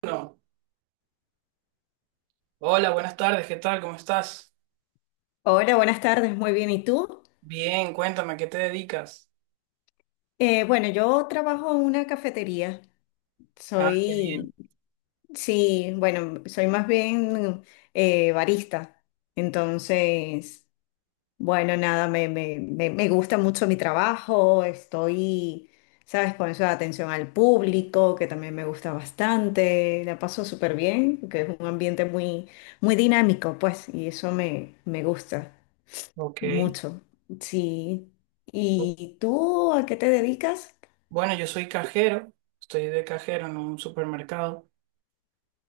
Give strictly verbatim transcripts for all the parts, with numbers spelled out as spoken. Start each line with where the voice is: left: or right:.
right: Bueno, hola, buenas tardes, ¿qué tal? ¿Cómo estás?
left: Hola, buenas tardes, muy bien. ¿Y tú?
right: Bien, cuéntame, ¿a qué te dedicas?
left: Eh, bueno, yo trabajo en una cafetería.
right: Ah, qué bien.
left: Soy, sí, bueno, soy más bien eh, barista. Entonces, bueno, nada, me, me, me, me gusta mucho mi trabajo. Estoy, ¿sabes? Con eso de atención al público, que también me gusta bastante. La paso súper bien, que es un ambiente muy, muy dinámico, pues, y eso me, me gusta.
right: Ok.
left: Mucho, sí. ¿Y tú a qué te dedicas?
right: Bueno, yo soy cajero, estoy de cajero en un supermercado.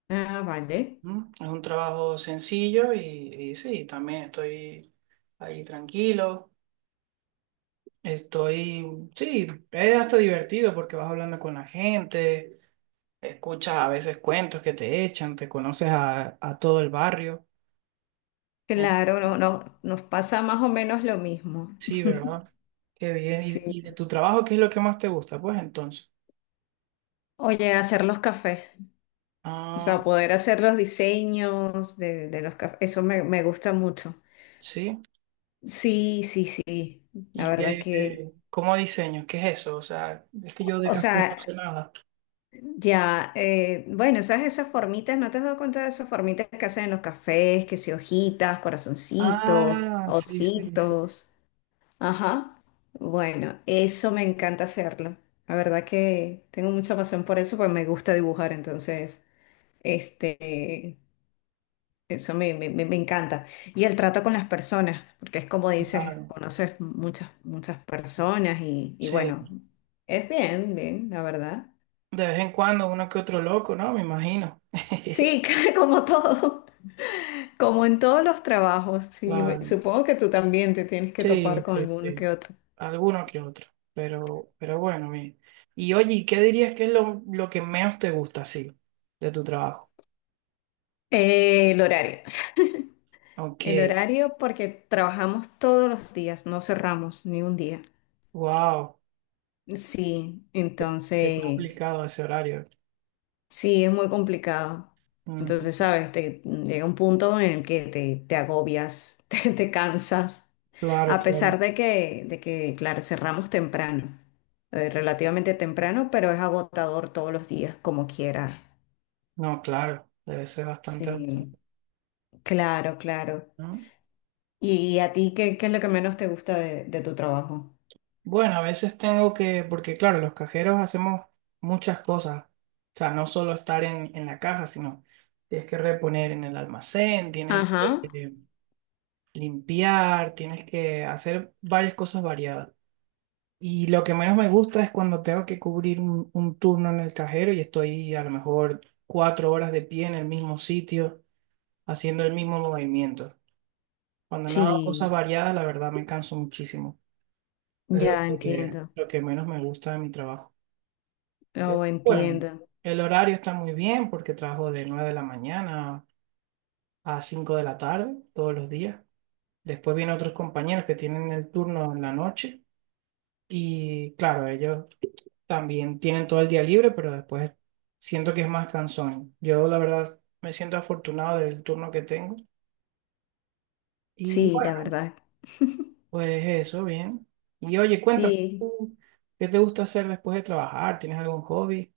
left: Ah, vale.
right: ¿Mm? Es un trabajo sencillo y, y sí, también estoy ahí tranquilo. Estoy, sí, es hasta divertido porque vas hablando con la gente, escuchas a veces cuentos que te echan, te conoces a, a todo el barrio.
left: Claro, no, no, nos pasa más o menos lo mismo.
right: Sí, ¿verdad? Qué bien. ¿Y,
left: Sí.
right: y de tu trabajo qué es lo que más te gusta? Pues entonces.
left: Oye, hacer los cafés, o
right: Ah,
left: sea, poder hacer los diseños de, de los cafés, eso me, me gusta mucho.
right: sí.
left: Sí, sí, sí. La
right: ¿Y
left: verdad
right: qué,
left: que,
right: qué- cómo diseño? ¿Qué es eso? O sea, es que yo de
left: o
right: café no sé
left: sea,
right: nada.
left: ya, eh, bueno, ¿sabes esas formitas? ¿No te has dado cuenta de esas formitas que hacen en los cafés? Que si hojitas, corazoncitos,
right: Ah, sí, sí, sí,
left: ositos. Ajá. Bueno, eso me encanta hacerlo. La verdad que tengo mucha pasión por eso, pues me gusta dibujar, entonces, este, eso me, me- me- me encanta. Y el trato con las personas, porque es como dices,
right: claro.
left: conoces muchas, muchas personas y, y bueno,
right: Sí.
left: es bien, bien, la verdad.
right: De vez en cuando uno que otro loco, ¿no? Me imagino.
left: Sí, como todo, como en todos los trabajos, sí, me-
right: Claro.
left: supongo que tú también te tienes que topar
right: Sí,
left: con
right: sí,
left: alguno
right: sí.
left: que otro.
right: Alguno que otro. Pero, pero bueno, bien. Y oye, ¿y ¿qué dirías que es lo, lo que menos te gusta, sí, de tu trabajo?
left: Eh, el horario.
right: Ok.
left: El horario, porque trabajamos todos los días, no cerramos ni un día.
right: Wow.
left: Sí,
right: Qué
left: entonces,
right: complicado ese horario.
left: sí, es muy complicado.
right: Ujú.
left: Entonces, sabes, te, llega un punto en el que te, te agobias, te, te cansas,
right: Claro,
left: a
right: claro.
left: pesar de que, de que, claro, cerramos temprano, eh, relativamente temprano, pero es agotador todos los días, como quiera.
right: No, claro, debe ser bastante alto,
left: Sí, claro, claro.
right: ¿no?
left: ¿Y a ti qué, qué es lo que menos te gusta de, de tu trabajo?
right: Bueno, a veces tengo que, porque claro, los cajeros hacemos muchas cosas. O sea, no solo estar en, en la caja, sino tienes que reponer en el almacén, tienes que
left: Ajá,
right: eh, limpiar, tienes que hacer varias cosas variadas. Y lo que menos me gusta es cuando tengo que cubrir un, un turno en el cajero y estoy a lo mejor cuatro horas de pie en el mismo sitio, haciendo el mismo movimiento. Cuando no hago cosas
left: sí.
right: variadas, la verdad me canso muchísimo. Es lo
left: Ya
right: que,
left: entiendo,
right: lo que menos me gusta de mi trabajo. Pero,
left: oh,
right: bueno,
left: entiendo.
right: el horario está muy bien porque trabajo de nueve de la mañana a cinco de la tarde todos los días. Después vienen otros compañeros que tienen el turno en la noche y claro, ellos también tienen todo el día libre, pero después siento que es más cansón. Yo la verdad me siento afortunado del turno que tengo. Y
left: Sí, la verdad.
right: pues eso, bien. Y oye, cuéntame,
left: Sí.
right: ¿tú ¿qué te gusta hacer después de trabajar? ¿Tienes algún hobby?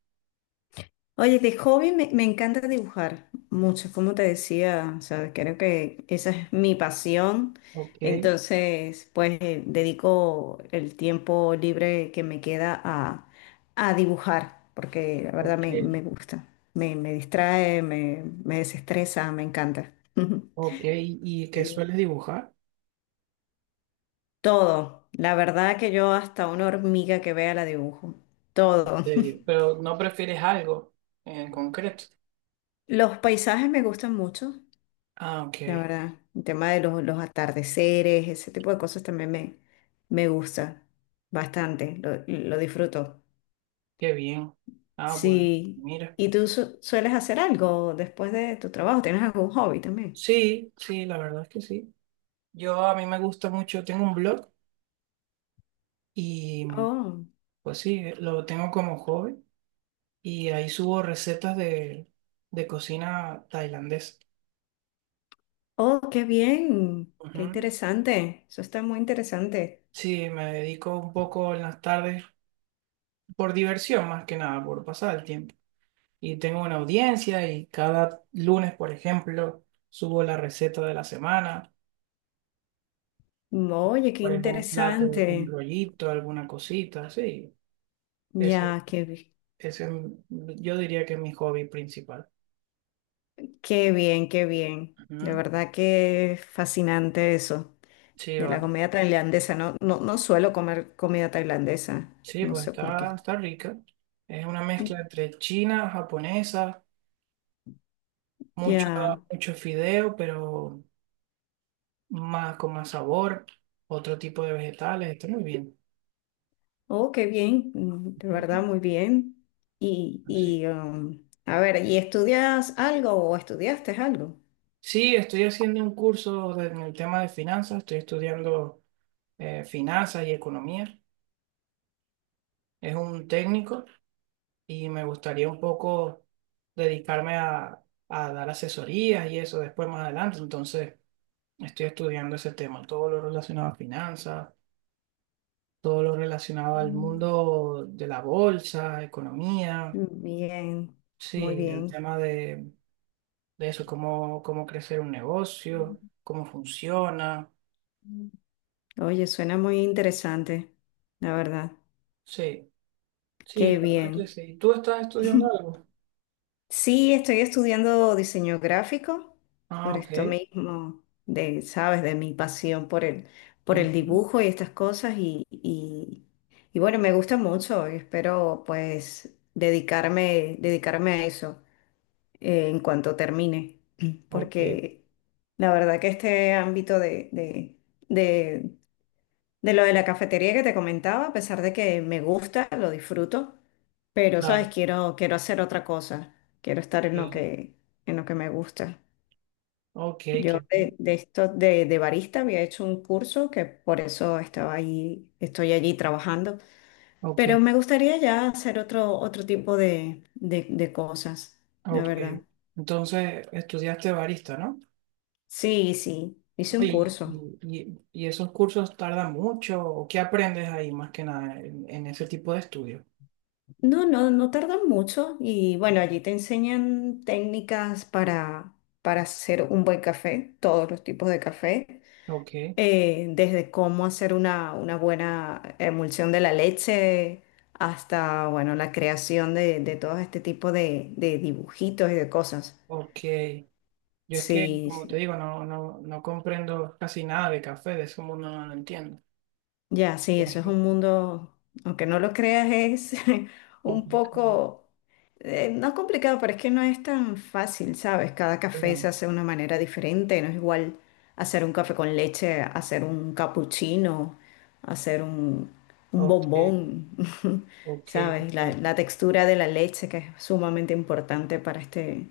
left: Oye, de hobby me, me encanta dibujar mucho, como te decía, o sea, creo que esa es mi pasión.
right: Ok,
left: Entonces, pues eh, dedico el tiempo libre que me queda a, a dibujar, porque la verdad
right: ok,
left: me, me gusta, me, me distrae, me, me desestresa, me encanta.
right: ok. ¿Y y qué
left: Sí.
right: sueles dibujar?
left: Todo. La verdad que yo hasta una hormiga que vea la dibujo.
right: En
left: Todo.
right: serio. Pero no prefieres algo en concreto.
left: Los paisajes me gustan mucho,
right: Ah,
left: la
right: ok,
left: verdad. El tema de los, los atardeceres, ese tipo de cosas también me, me gusta bastante. Lo, lo disfruto.
right: qué bien. Ah, bueno,
left: Sí.
right: mira.
left: ¿Y tú su- sueles hacer algo después de tu trabajo? ¿Tienes algún hobby también?
right: Sí, sí, la verdad es que sí. Yo a mí me gusta mucho, tengo un blog y
left: Oh,
right: pues sí, eh, lo tengo como hobby y ahí subo recetas de, de cocina tailandesa.
left: oh, qué bien. Qué
right: Ujú.
left: interesante. Eso está muy interesante.
right: Sí, me dedico un poco en las tardes por diversión más que nada, por pasar el tiempo. Y tengo una audiencia y cada lunes, por ejemplo, subo la receta de la semana,
left: Oye, qué
right: por algún plato, algún
left: interesante.
right: rollito, alguna cosita, sí. Ese,
left: Ya, qué.
right: ese es mi- yo diría que es mi hobby principal.
left: Qué bien, qué bien. De
right: Ujú.
left: verdad que es fascinante eso
right: Sí,
left: de la
right: vale.
left: comida tailandesa. No, no, no suelo comer comida tailandesa.
right: Sí,
left: No
right: pues
left: sé por
right: está,
left: qué.
right: está rica. Es una mezcla entre china, japonesa, mucho,
left: Ya.
right: mucho fideo, pero más con más sabor, otro tipo de vegetales, está muy bien.
left: Oh, qué bien. Mm, de verdad, muy bien. Y,
right: Así.
left: y um, a ver, ¿y estudias algo o estudiaste algo?
right: Sí, estoy haciendo un curso de- en el tema de finanzas, estoy estudiando eh, finanzas y economía, es un técnico y me gustaría un poco dedicarme a, a dar asesorías y eso después más adelante, entonces estoy estudiando ese tema, todo lo relacionado a finanzas, todo lo relacionado al
left: Mm.
right: mundo de la bolsa, economía.
left: Bien, muy
right: Sí, el
left: bien.
right: tema de, de eso, cómo, cómo crecer un negocio, cómo funciona.
left: Oye, suena muy interesante, la verdad.
right: Sí, sí, la
left: Qué
right: verdad que
left: bien.
right: sí. ¿Tú estás estudiando algo?
left: Sí, estoy estudiando diseño gráfico
right: Ah,
left: por esto
right: ok.
left: mismo, de, sabes, de mi pasión por el, por
right: Ujú,
left: el dibujo y estas cosas y, y, y bueno, me gusta mucho y espero pues dedicarme, dedicarme a eso eh, en cuanto termine,
right: ok,
left: porque la verdad que este ámbito de, de, de lo de la cafetería que te comentaba, a pesar de que me gusta, lo disfruto, pero sabes,
right: claro.
left: quiero, quiero hacer otra cosa. Quiero estar en lo
right: Sí.
left: que, en lo que me gusta.
right: Ok,
left: Yo
right: qué bien.
left: de, de esto de, de barista había hecho un curso que por eso estaba ahí, estoy allí trabajando.
right: Ok,
left: Pero me gustaría ya hacer otro, otro tipo de, de, de cosas, la
right: ok.
left: verdad.
right: Entonces, estudiaste barista, ¿no?
left: Sí, sí, hice un
right: Oye, ¿Y,
left: curso.
right: y, y esos cursos tardan mucho? ¿O qué aprendes ahí más que nada en, en ese tipo de estudio?
left: No, no, no tardan mucho y bueno, allí te enseñan técnicas para, para hacer un buen café, todos los tipos de café,
right: Ok,
left: eh, desde cómo hacer una, una buena emulsión de la leche hasta, bueno, la creación de, de todo este tipo de, de dibujitos y de cosas.
right: ok. Yo es que,
left: Sí,
right: como te
left: sí.
right: digo, no, no, no comprendo casi nada de café, de ese mundo no lo entiendo.
left: Ya, sí, eso es
right: Es
left: un mundo, aunque no lo creas, es un
right: complicado.
left: poco, eh, no complicado, pero es que no es tan fácil, ¿sabes? Cada café
right: Pero,
left: se hace de una manera diferente, no es igual hacer un café con leche, hacer un cappuccino, hacer un, un
right: ok,
left: bombón,
right: ok,
left: ¿sabes? La,
right: ok,
left: la textura de la leche que es sumamente importante para este,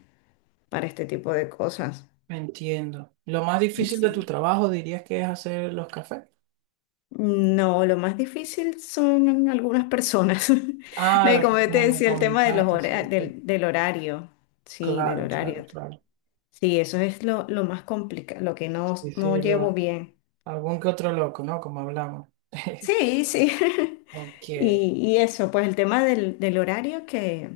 left: para este tipo de cosas.
right: entiendo. Lo más difícil de tu
left: Sí.
right: trabajo dirías que es hacer los cafés.
left: No, lo más difícil son algunas personas. No, y
right: Ah,
left: como te
right: como me
left: decía, el tema de los
right: comentaste, sí,
left: hora-
right: sí.
left: del, del horario. Sí, del
right: Claro, claro,
left: horario.
right: claro.
left: Sí, eso es lo, lo más complicado, lo que no,
right: Sí,
left: no
right: sí,
left: llevo
right: lo-
left: bien.
right: algún que otro loco, ¿no? Como hablamos.
left: Sí, sí.
right: Ok.
left: Y, y eso, pues el tema del, del horario que,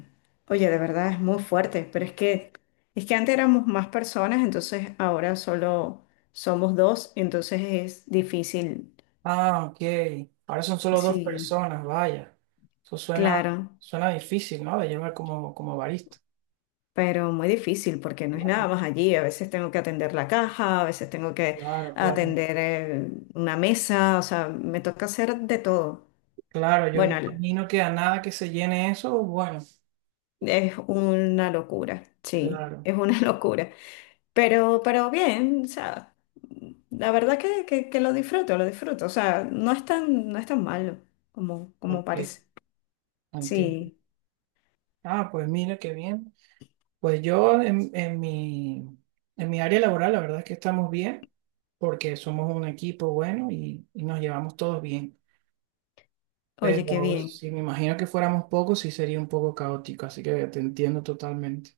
left: oye, de verdad es muy fuerte, pero es que, es que antes éramos más personas, entonces ahora solo somos dos, entonces es difícil.
right: Ah, ok. Ahora son solo dos
left: Sí,
right: personas, vaya. Eso suena,
left: claro.
right: suena difícil, ¿no? De llevar como, como barista.
left: Pero muy difícil porque no es nada más allí. A veces tengo que atender la caja, a veces tengo que
right: Claro, claro,
left: atender eh, una mesa, o sea, me toca hacer de todo.
right: claro, yo me
left: Bueno, el-
right: imagino que a nada que se llene eso, bueno,
left: es una locura, sí,
right: claro,
left: es una locura, pero, pero bien, o sea, la verdad que, que, que lo disfruto, lo disfruto, o sea, no es tan, no es tan malo como, como
right: ok,
left: parece.
right: entiendo.
left: Sí,
right: Ah, pues mira, qué bien. Pues yo en, en mi, en mi área laboral, la verdad es que estamos bien, porque somos un equipo bueno y, y nos llevamos todos bien.
left: oye, qué
right: Pero
left: bien.
right: si me imagino que fuéramos pocos, sí sería un poco caótico, así que te entiendo totalmente.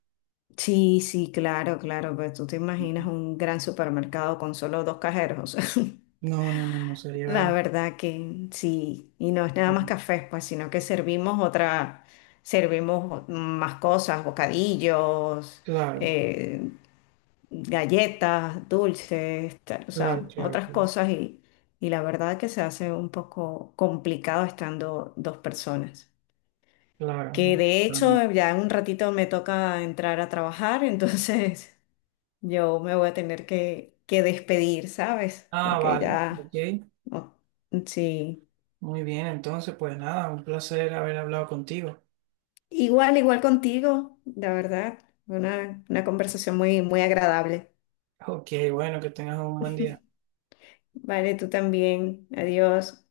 left: Sí, sí, claro, claro, pues tú te imaginas
right: Ujú.
left: un gran supermercado con solo dos cajeros.
right: No, no, no, no
left: La
right: sería.
left: verdad que sí, y no es nada
right: No.
left: más café, pues, sino que servimos otra, servimos más cosas, bocadillos,
right: Claro,
left: eh, galletas, dulces, tal, o
right: claro,
left: sea,
right: claro,
left: otras
right: claro,
left: cosas y, y la verdad que se hace un poco complicado estando dos personas.
right: claro,
left: Que
right: no.
left: de
right: No, no.
left: hecho ya en un ratito me toca entrar a trabajar, entonces yo me voy a tener que, que despedir, ¿sabes?
right: Ah,
left: Porque
right: vale,
left: ya...
right: ok.
left: no- Sí,
right: Muy bien, entonces, pues nada, un placer haber hablado contigo.
left: igual, igual contigo, la verdad. Una, una conversación muy, muy agradable.
right: Ok, bueno, que tengas un buen día.
left: Vale, tú también. Adiós.